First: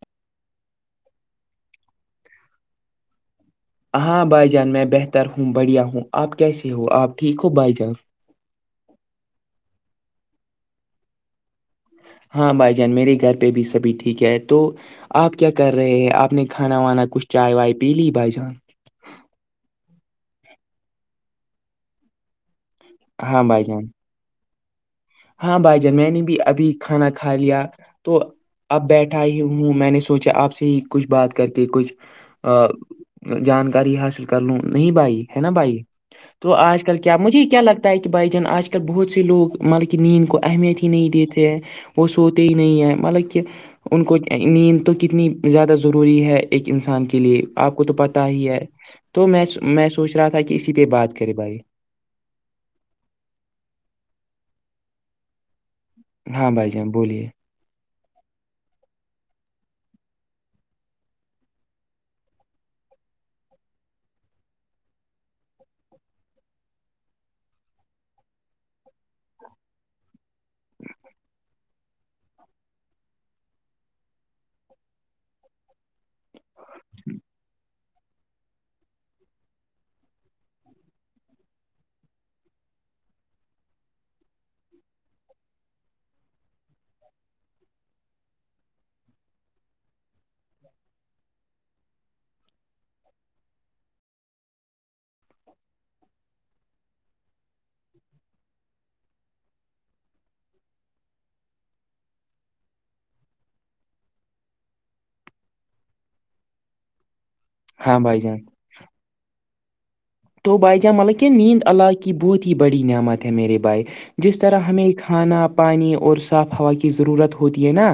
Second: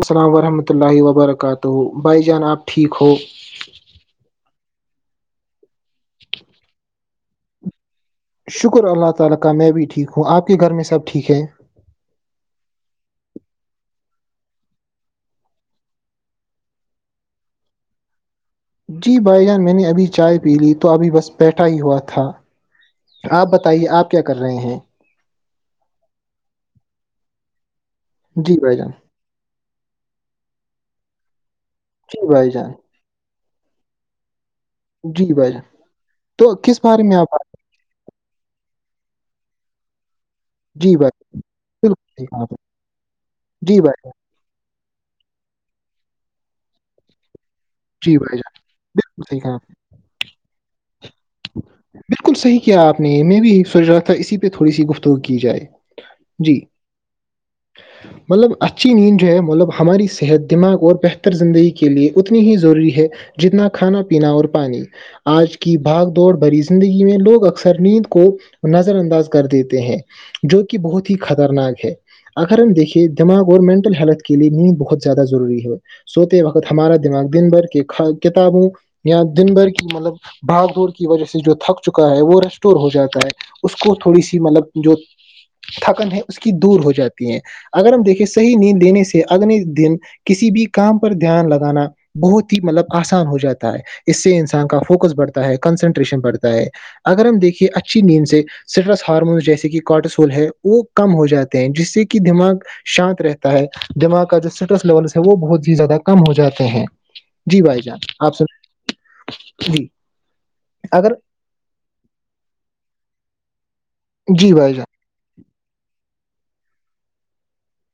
السلام ورحمۃ اللہ وبرکاتہ بھائی جان آپ ٹھیک ہو ہاں بھائی جان میں بہتر ہوں بڑھیا ہوں آپ کیسے ہو آپ ٹھیک ہو بھائی جان شکر اللہ تعالی کا میں بھی ٹھیک ہوں اپ کے گھر میں سب ٹھیک ہیں ہاں بھائی جان میرے گھر پہ بھی سبھی ٹھیک ہے تو آپ کیا کر رہے ہیں آپ نے کھانا وانا کچھ چائے وائے پی لی بھائی جان جی بھائی جان میں نے ابھی چائے پی لی تو ابھی بس بیٹھا ہی ہوا تھا ہاں آپ بھائی جان بتائیے آپ کیا کر رہے ہیں ہاں بھائی جان میں نے بھی ابھی کھانا کھا لیا تو جی بھائی اپ جان بیٹھ اٹھاائی ہوں میں نے سوچا آپ سے ہی کچھ بات کر کے کچھ جی بھائی جان جانکاری حاصل کر لوں نہیں بھائی جی ہے نا جان بھائی تو کس آج کل بارے میں کیا آپ مجھے کیا لگتا ہ بج جن آج ک بہت سے لوگ مل نیند کو اہمیت ہی جی نہیں دیتے ہیں وہ بھائی جان، بالکل صحیح سوتے ہی کہا نہیں ہیں مطلب کہ آپ نے جی بھائی ان جان، کو نیند تو کتنی زیادہ ضروری ہے ایک انسان کے لیے آپ کو تو جی پتاہ بھائی جان ہی ہے تو بالکل صحیح میں کہا آپ نے میں سوچ رہا تھا کہ اسی پہ بات کرے بھائی بالکل صحیح کیا آپ نے میں بھی سوچ رہا تھا اسی پہ تھوڑی سی گفتگو کی جائے ہاں جی بھائی جان بولیے مطلب اچھی نیند جو ہے مطلب ہماری صحت دماغ اور بہتر زندگی کے لیے ات نی ہی ضروری ہے جتنا کھانا پینا اور پانی آج کی بھاگ دوڑ بھری زندگی میں لوگ اکثر نیند کو نظر انداز کر دیتے ہیں جو کہ بہت ہی خطرناک ہے اگر ہم دیکھیے دماغ اور مینٹل ہیلتھ کے لیے نیند بہت زیادہ ضروری ہے سوتے وقت ہمارا دماغ دن بھر کی کتابوں یا دن بھر کی مطلب بھاگ دوڑ کی وجہ سے جو تھک چکا ہے وہ ریسٹور ہو جاتا ہے اس کو تھوڑی سی مطلب جو تھکن ہے اس کی دور ہو جاتی ہے اگر ہم دیکے صح نیند دینے سے اگلے دن کسی بھی کام پر دھیان لگانا بہت ہی مطلب آسان ہو جاتا ہے اس سے انسان کا فوکس بڑھتا ہے کنسنٹریشن بڑھتا ہے اگر ہم دیکھیے اچھی نیند سے سٹرس ہارمونس جیسے کہ کاٹسٹول ہے وہ کم ہو جاتے ہیں جس سے کہ دماغ شانت رہتا ہے دماغ کا جو اسٹریس لیولس ہے وہ بہت ہی زیادہ کم ہو جاتے ہیں جی بھائی جان آپ س جی تو بھائی اگر جاملک کیا نیند علاق کی بہت ہی بڑی نعمت ہے میرے بھائی جس جی طرح بھائی ہمیں جان کھانا پانی اور صاف ہوا کی ضرورت ہوتی ہے نا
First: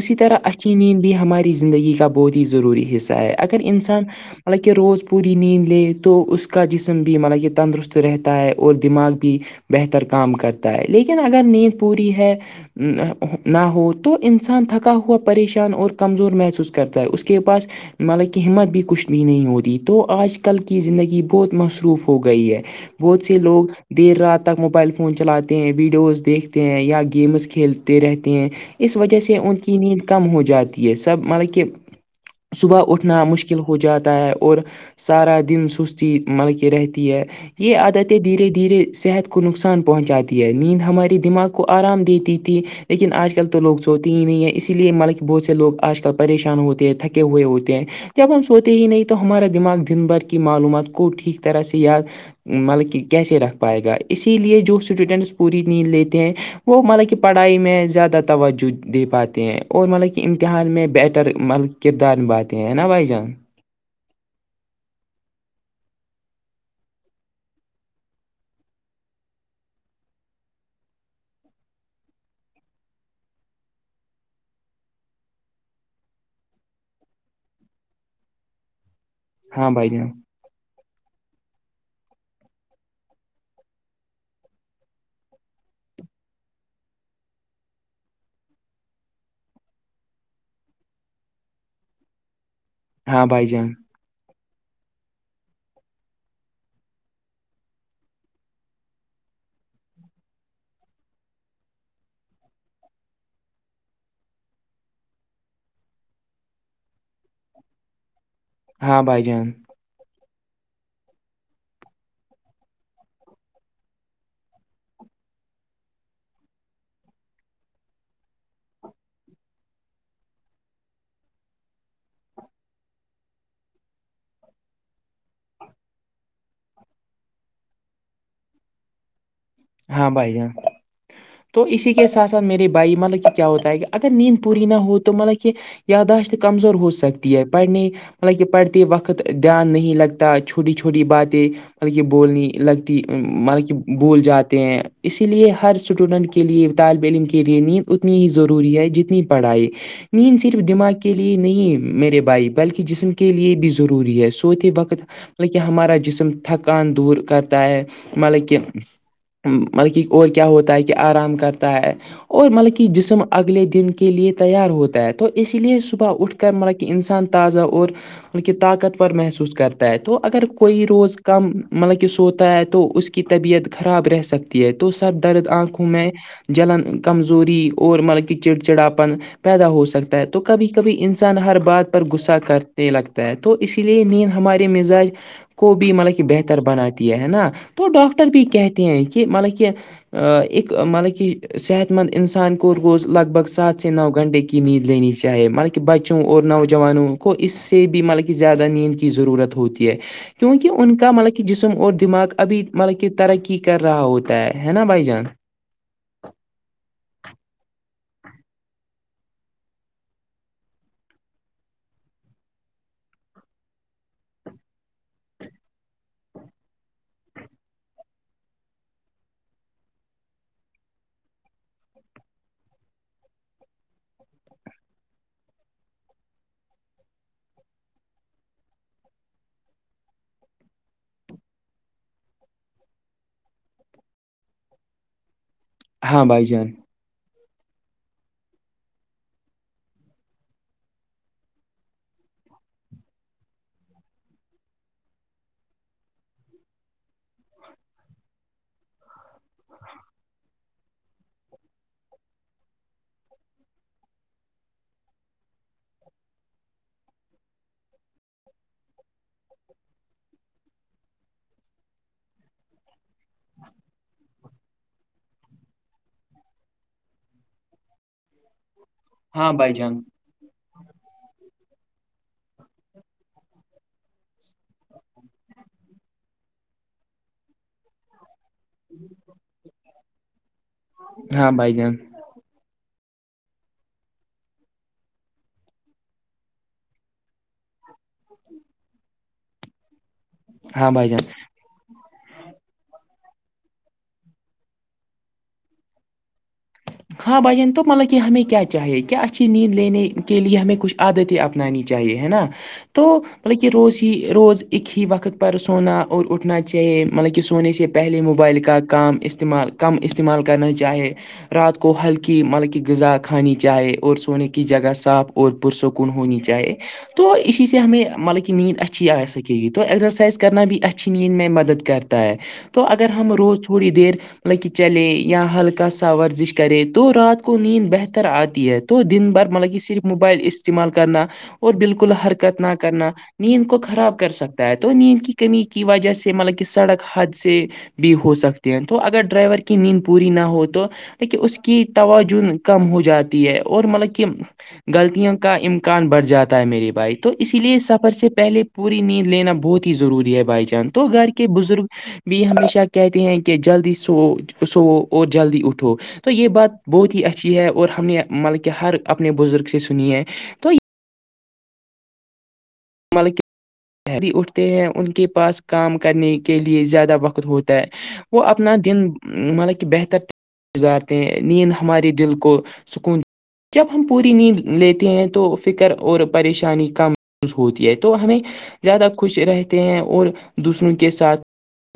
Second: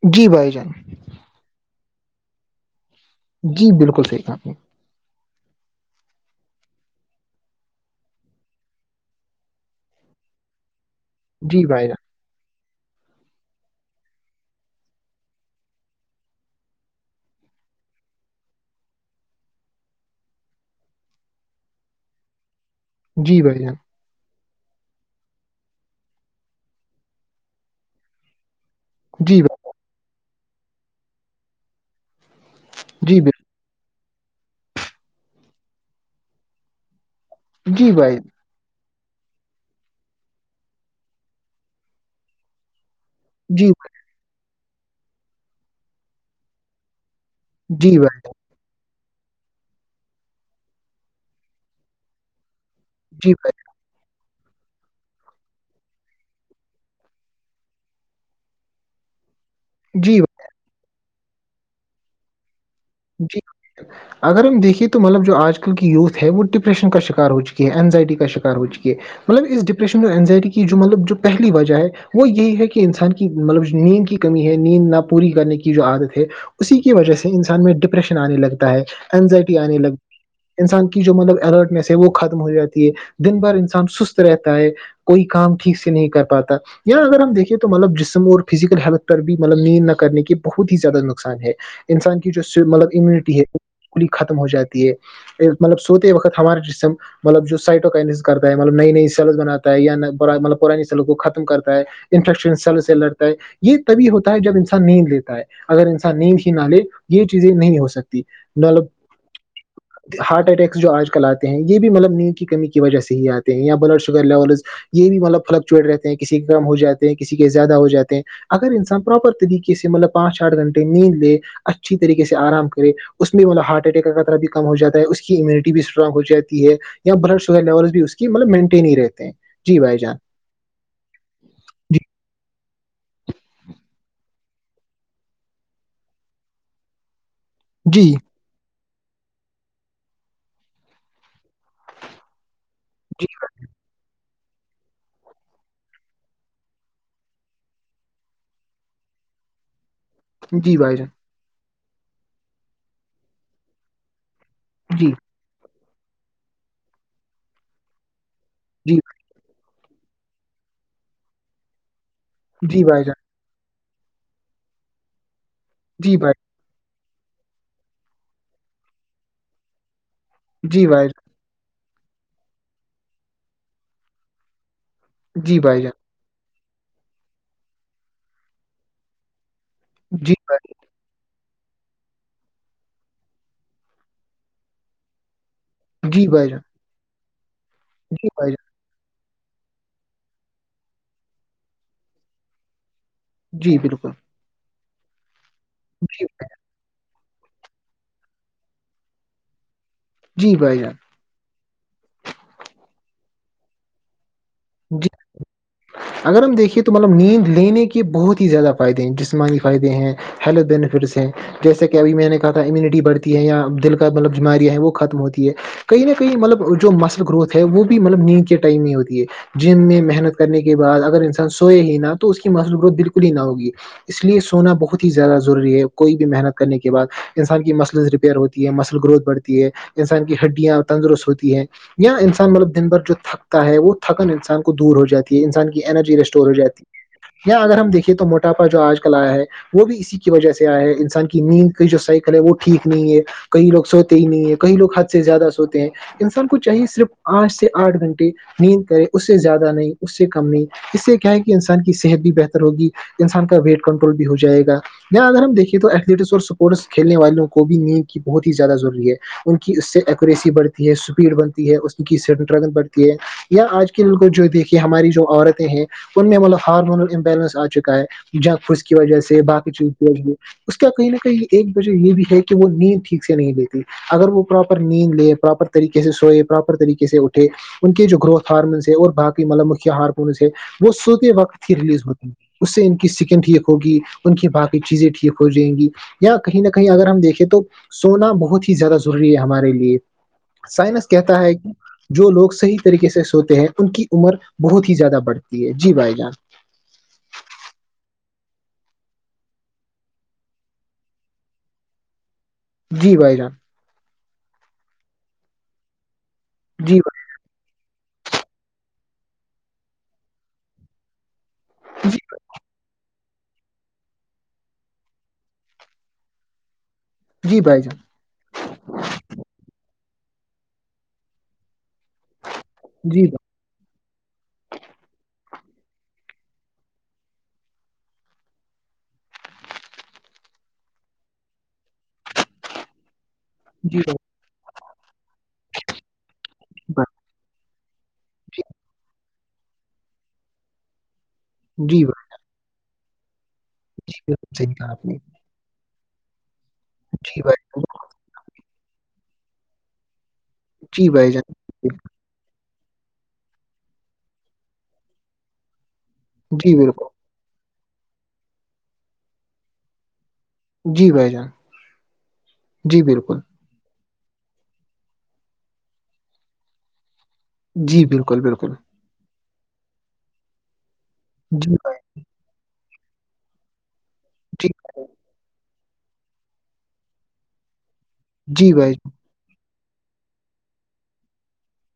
اسی جی طرح بھائی جان اچینین ہماری زندگی کا بہت ہی ضروری حصہ ہے اگر جی بالکل انسان صحیح کہا آپ نے۔ مطلب کہ روز پوری نیند لے تو اس اس کا جسم بھی مطلب یہ تندرست رہتا ہے اور دماغ بھی بہتر کام کرتا لیکن اگر جی نیند بھائی پوری ہے نہ ہو تو انسان تھکا ہوا پریشان اور کمزور محسوس کرتا ہے اس کے پاس مطلب کہ ہمت بھی کچھ بھی نہیں ہوتی تو آج کل کی زندگی بہت مصروف ہو گئی ہے جان بہت سے جی بھائی لوگ جان دیر رات تک موبائل فون چلاتے ہیں ویڈیوز دیکھتے ہیں یا گیمز کھیلتے رہتے ہیں اس وجہ سے جی ا کی نیند کم ہو جاتی ہے سب مطلب کہ صبح جی اٹھنا مشکل مکل ہو جاتا ہے اور سارا دن سستی مل کے رہتی ہے یہ جی بھائی عادتیں دھیرے دھیرے صحت کو نقصان پہنچاتی ہے نیند ہمارے دماغ کو آرام دیتی تھی لیکن آج کل تو جی لوگ بھائی سوتے ہی نہیں ہے اسی لیے ملک بہت سے لوگ آج کل پریشان ہوتے ہیں تھکے ہوئے ہوتے ہیں جی بھائی جب ہم سوتے ہی نہیں تو ہمارا دماغ دن بھر کی معلومات کو ٹھیک طرح سے یاد مطلب کہ جی کیسے بھائی رکھ پائے گا اسی لیے جو اسٹوڈینٹس پوری نیند لیتے ہیں وہ مطلب کہ پڑھائی میں زیادہ توجہ پاتے ہیں اور مطلب جی کہ امتحان میں بیٹر مطلب کردار نبھاتے ہیں نا بھائی جان جی اگر ہم دیکھے تو ملب جو آج کل کی یوتھ ہے وہ ڈپریشن کا شکار ہو چکی ہے انزائٹی کا شکار ہو چکی ہے مطلب اس ڈپریشن اور انینزائٹی کی جو مطلب جو پہلی وجہ ہے وہ یہی ہے کہ انسان کی مطلب نیند کی کمی ہے نیند نہ پوری کرنے کی جو عادت ہے اسی کی وجہ سے انسان میں ڈپریشن آنے لگتا ہے اینزائٹی ہاں آنے بھائی لگ جان انسان کی جو مطلب الرٹنیس ہے وہ ختم ہو جاتی ہے دن بھر انسان سست رہتا ہے کوئی کام ٹھیک سے نہیں کر پاتا یہاں اگر ہم دیکھے تو مطلب جسم اور فزیکل ہیلتھ پر بھی مطلب نیند نہ کرنے کے بہت ہی زیادہ نقصان ہے انسان کی جو مطلب ہاں امیونٹی ہے بھائی جان بکلی ختم ہو جاتی ہے مطلب سوتے وقت ہمارے جسم مطلب جو سائٹو کرتا ہے مطلب نئی نئی سلز بنا ہے یا مطلب پرانی سیلوں کو ختم کرتا ہے انفشن سلس لرتا ہے یہ تبھی ہوتا ہے جب انسان نیند لیتا ہے اگر انسان نیند ہی نہ لے یہ چیزیں نہیں ہو سکتی ہاں بھائی جان جی ہارٹ اٹیکس جو آج کل آتے ہیں یہ بھی مطلب نیند کی کمی کی وجہ سے ہی آتے ہیں یا بلڈ شوگر لیولز یہ بھی مطلب فلکچویٹ رہتے ہیں کسی کے کم ہو جاتے ہیں کسی کے زیادہ ہو جاتے ہیں اگر انسان پراپر طریقے سے مطلب پانچ آٹھ گھنٹے نیند لے اچھی طریقے سے آرام کرے اس میں مطب ہارٹ اٹیک کا خطرہ بھی کم ہو جاتا ہے اس کی امیونٹی بھی اسٹرانگ ہو جاتی ہے یا بلڈ شوگر لیولس بھی اس کی مطلب مینٹین ہی رہتے ہیں جی ہاں جان بھائی تو اسی جی کے ساتھ ساتھ میرے بھائی مطلب کہ کیا ہوتا ہے کہ اگر نیند پوری نہ ہو تو مطلب کہ یاداشت کمزور ہو سکتی ہے پڑھنے جی مطلب کہ پڑھتے وقت دھیان نہیں لگتا چھوٹی چھوٹی باتیں مطلب کہ بولنی لگتی جی مطلب کہ بول جات ہیں اسی لیے ہر اسٹوڈنٹ کے لیے طالب علم کے لیے نیند اتنی ہی ضروری ہے جتنی پڑھائی نیند صرف جی دماغ بھائی جان کے لیے نہیں میرے بھائی بلکہ جسم کے لیے بھی ضروری ہے سوتی ہی جی وقتطب کہ ہمارا جسم تھکان دور کرتا ہے مطلب کہ ج مطلب کہ اور کیا ہوتا ہے کہ آرام کرتا ہے اور مطلب جی کہ بھائی جان جسم اگلے دن کے لیے تیار ہوتا ہے تو اس لیے صبح جی بھائی اٹھ کر مطلب انسان تازہ اور ان کی طاقتور محسوس کرتا ہے تو اگر جی کوئی بھائی روز جان کم مطلب کہ سوتا ہے تو اس کی طبیعت خراب رہ سکتی ہے تو سر درد جی بھائی آنکھوں جان میں جلن کمزوری اور مطلب کہ چڑچڑاپن پیدا ہو سکتا ہے جی تو بھائی کبھی کبھی انسان ہر بات پر غصہ کرتے لگتا ہے تو اسی لیے نیند ہمارے مزاج کو بھی مطلب کہ جی بھائی جان بہتر بناتی ہے نا تو ڈاکٹر جی بھی بھائی جان کہتے ہیں کہ صیت ان تھان کكور گوز لگ بگ جی سات س نو بالکل گنٹے کی نیدد لینی چاہے مطانب کہہ بچوں جی اور نوجوانوں کو اس سے بھی مطلب کہ زیادہ نیند کی ضرورت ہوتی ہے جی کیونکہ بھائی جان ان کا مطلب کہ جسم اور دماغ ابھی مطلب کہ ترقی کر رہا ہوتا ہے نا بھائی جی جان اگر ہم دیکھیے تو مطلب نیند لینے کے بہت ہی زیادہ فائدے ہیں جسمانی فائدے ہیں ہیلو دینفھر سے جیسے کہ ابھی میں نے کہا تھا امیونٹی بڑھتی ہے یا دل کا مطلب بیماریاں ہیں وہ ختم ہوتی ہے کہئی نہ کہیں مطلب جو مسل گروتھ ہے وہ بھی مطلب نیند کے ٹائم ہی ہوتی ہے جم میں محنت کرنے کے بعد اگر انسان سوئے ہی نہ تو اس کی مصل گروتھ بالکل ہی نہ ہوگی اس لیے سونا بہت ہی زیادہ ضروری ہے کوئی بھی محنت کرنے کے بعد انسان کی مسلز ریپیئر ہوتی ہے مل گروتھ بڑھتی ہے انسان کی ہڈیاں اور تندرست ہوتی ہے یا انسان مطلب دن بھر جو تھکتا ہے وہ تھکن انسان انان کو دور ہو جاتی ہے انسان کی انرجی ہاں بھائی رسٹور ہو جی جان ہے اں اگر ہم دیکھیے تو موٹاپا جو آج کل آیا ہے وہ بھی اسی کی وجہ سے آیا ہے انسان کی نیند کی جو سائیکل ہے وہ ٹھیک نہیں ہے کئی لوگ سوتے ہی نہیں ہیں کئی لوگ حد سے زیادہ سوتے ہیں انسان کو چاہیے صرف پانچ سے آٹھ گھنٹے نیند کرے اس سے زیادہ نہیں اس سے کم نہیں اس سے کیا ہے کہ انسان کی صحت بھی بہتر ہوگی انسان کا ویٹ کنٹرول بھی ہو جائے گا اں اگر ہم دیکھے تو ایتھلیٹکس اور سپورٹس کل والوں کو بھی نیو کی بہت ہی زیادہ ضروری ہے ان کی اس سے ایکوریسی بڑھتی ہے اسپیڈ بنتی ہے اس کی سر بڑتی ہے یا آج جو دیکھیے ہماری جو عورتیں ہیں ان میں مطلب ہارمونل امبیلنس آ چکا ہے جگ پھوس کی وجہ سے ہاں باقی بھائی چیز جان اس کا کہیں نہ کہیں ایک وجہ یہ بھی ہے کہ وہ نیند ٹھیک سے نہیں دیتی اگر وہ پراپر نیند لے پراپر طریقے سے سوئے پراپر طریقے سے اٹھے ان کے جو گروتھ فارم اور باقی مطلب مکھیا ہارکونس ہے وہ سوتے ہاں وقت بھائی ہی جان ریلیز ہوتے ہیں اس سے ان کی سکن ٹھیک ہوگی ان کی باقی چیزیں ٹھیک ہو جائیں گی یا کہیں نہ کہیں اگر ہم دیکھیں تو سونا بہت ہی زیادہ ضروری ہے ہمارے لیے ہاں سائنس بھائی جان کہتا ہے کہ جو لوگ صحیح طریقے سے سوتے ہیں ان کی عمر بہت ہی زیادہ بڑھتی ہے جی بھائی جان ہاں بھجان تو مطلب کہ ہمیں کیا چاہیے کیا اچھی نیند لینے کے لیے ہمیں کچھ عادتی نانی چاہیے ہے نا تو جی بھائی جان بطلب کہ روز ہی روز ایک ہی وقت پر سونا اور اٹھنا جی چاہیے مطلب کہ سونے سے پہلے موبائل کا کام استعمال کم استعمال کرنا چاہے رات کو بھائی جی ہلکی ملکی غذات کھانی چاہے اور سونے کی جگہ صاف اور پرسکون ہونی چاہے تو جی اسی سے بھائی جان ہمیں مطلب کہ نیند اچ اچھی آ سکے گی تو اسرسائز کرنا بھی اچھی نیند م میں مدد کرتا ہے تو اگر جی ہم روز تھوڑی دیر مطلب کہ چلے یا ہلکا ساور ورزش کرے تو رات کو نیند بہتر آتی ہے تو دن بھر مطلب کہ صرف موبائل استعمال کرنا اور بالکل حرکت نہ کرنا نیند کو بھائی جی خراب کر سکتا ہے تو نیند کی کمی کی وجہ سے مطلب کہ سڑک حد سے بھی ہو سکتے ہیں تو اگر ڈرائیور کی نیند پوری نہ ہو تو دیکے اس کی بھائی جی بھائی توجن کم ہو جاتی ہے اور مطلب کہ جی بالکل صحیح کہا آپ نے غلطیاں کا امکان بڑھ جاتا ہے میری بھائی تو جی اسی لیے جان سفر سے پہلے پوری نیند لینا بہت ہی ضروری ہے بھائی جان تو جی گھر بھائی کے بزرگ جان بھی ہمیشہ کہتے ہیں کہ جلدی سو سوو اور جلدی اٹھو تو یہ بات جی بالکل بہت ہی اچھی ہے اور ہم نے مل کہ ہر اپنے بزرگ سے سنی ہے تو جی بھائی جان جی بالکل شہری اٹھتے ہیں ان کے پاس کام کرنے کے لیئے زیادہ وقت ہوتا ہے جی بالکل وہ بالکل اپنا دن مطلب کہ بہتر تھا گزارتے ہیں جی نیند بھائی ہمارے دل کو سکون جب ہم پوری نیند جی لیتے ہیں تو فکر اور پریشانی کم خوش ہوتی ہے تو ہمیں جی بھائی زیادہ جان خوش رہتے ہیں اور دوسروں کے ساتھ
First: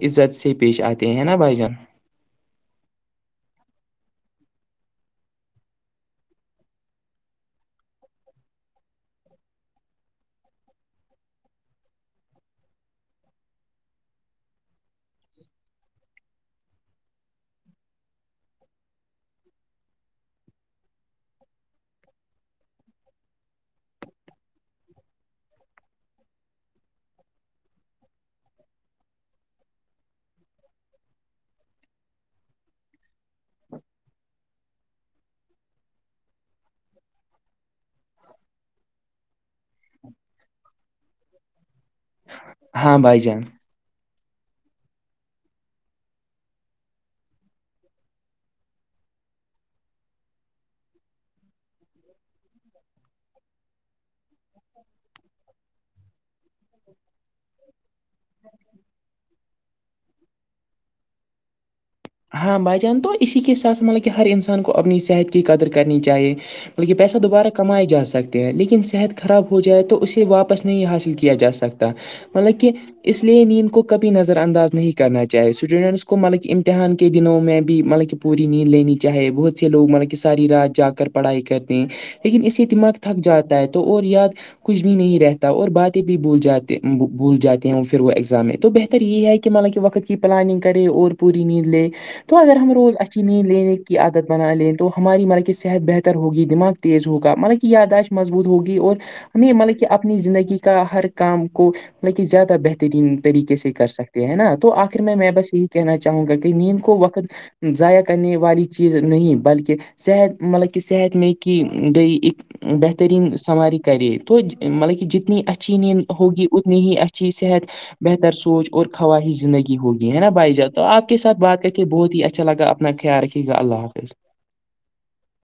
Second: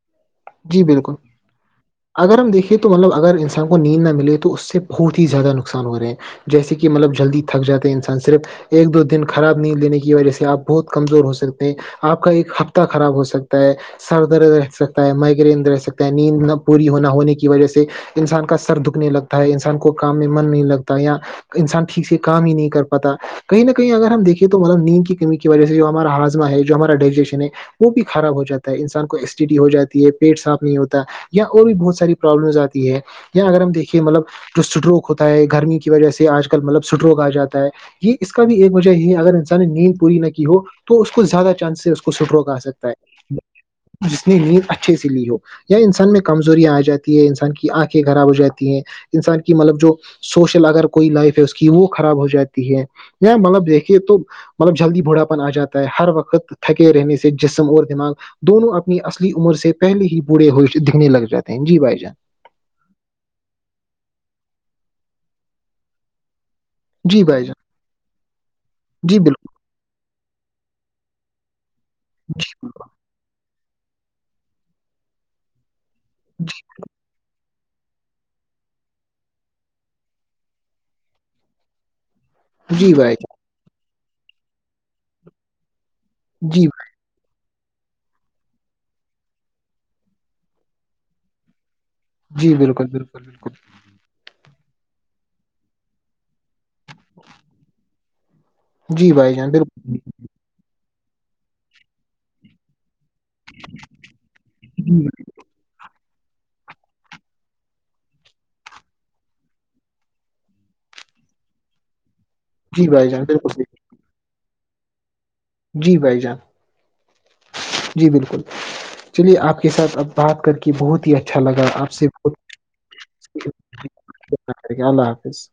عزت سے پیش جی بالکل آتے ہیں نا بھائی جان اگر ہم دیکھیںے تو مطلب اگر انسان کو نیند نہ ملے تو اس سے بہت ہی زیادہ نقصان ہو رہے ہیں جیسے کہ مطلب جلدی تھک جاتے ہیں انسان صرف ایک دو دن خراب نہیں لینے کی وجہ سے آپ بہت کمزور ہو سکتے ہیں آپ کا ایک ہفتہ خراب ہو سکتا ہے سر درد رہ سک مائگرین رہ سکتا ہے نیند نہ پوری ہو نہ ہونے کی وجہ سے انسان کا سر دکھنے لگتا ہے انسان کو کام میں من نہیں لگتا ہے یا انسان ٹھیک سے کام ہی نہیں کر پاتا کہیں نہ کہیں اگر ہم دیکے تو مطلب نیند کی کمی کی وجہ سے جو ہمارا ہاضا ہے جو ہمارا ڈائجیشن ہے وہ بھی خراب ہو جاتا ہے انسان کو ایس ٹی ڈی ہو جاتا پیٹ صاف نہیں ہوتا یا اور بھی بہت ساری پرابلمز آتی ہے یا اگر ہم دیکھیے مطلب جو سٹروک ہوتا ہے گرمی کی وجہ سے آج کل مطلب سٹروک آ جاتا ہے یہ اس کا بھی ایک وجہ یہ ہے اگر انسان نے نیند پوری نہ کی ہو تو اس کو زیادہ چانسز کو سٹرو کہ سکتا ہے ہاں بھائی جان جس نے لی اچھے سے لی ہو یا انسان میں کمزوریاں آ جاتی ہیں انسان کی آنکھیں خراب ہو جاتی ہیں انسان کی مطلب جو سوشل اگر کوئی لائف ہے اس کی وہ خراب ہو جاتی ہے مطلب دیکھیے تو مطلب جلدی بڑھا پپن آ جاتا ہے ہر وقت تھکے رہنے سے جسم اور دماغ دونوں اپنی اصلی عمر سے پہلے ہی برڑے ہو دکھنے لگ جاتے ہیں جی بھائی جان ہاں بھائی جان تو اسی کے ساتھ مطلب کہ ہر انسان کو اپنی صحت کی قدر کرنی چاہیے بکہ پیسہ جی بھائی دوبارہ جان کمائے جا سکتے ہیں لیکن صحت جی خراب بالکل ہو جائے تو اسے واپس نہیں حاصل کیا جا سکتا مطلب کہ اس لیے نیند کو بھی نظر انداز نہیں کرنا چاہیے اسٹوڈنٹس کو ملک کے دنوں میں بھی مطلب کہ پوری نیند لینی چاہے بہت سے لوگ مطلب کہ ساری رات جا کر پڑھائی کرتے ہیں لیکن اس سے دماغ جی بھائی تھک جان جاتا ہے تو اور یاد کچھ بھی نہیں رہتا اور بات بھی بول جی جاتے بھول جاتے ہوں پھر وہ ایگزام میں تو بہتر یہ ہے کہ مطلا کہ وقت کی پلاننگ کرے اور پوری نیند لے تو جی اگر ہم بالکل روز اچھی بالکل نیند بالکل لینے کی عادت بنا لیں تو ہماری مط کہ صحت بہتر ہوگی دماغ تیز ہوگا مطلب کہ یہیادائش مضبوط ہوگی اور جی بھائی جان ہمیں مطلب کہ بالکل اپنی زندگی کا ہر کام کو مطلب کہ زیادہ بہترین طریقے سے کر سکتے ہیں نا تو آخر میں میں بس یہی کہنا چاہوں گا کہ نیند کو وقت ضائع کرنے والی چیز نہیں بلکہ صحت مطلب کہ صحت میں کہ گ اک جی بھائی جان بہترین بالکل صحیح، سنواری کرے تو مطلب کہ جتنی اچ اچھی جی نیند بھائی جان ہوگی اتنی ہی اچھی صحت جی بہتر بالکل سوچ اور خواہی چلیے آپ کے زندگی ساتھ اب ہوگی ہے نا بات بھائی کر جاد تو بہت آپ ہی کے سات اچھا بات لگا کر کے آپ سے بہت ہی اچھا لگا اپنا خیال رھیے گا اللہ حافظ اللہ حافظ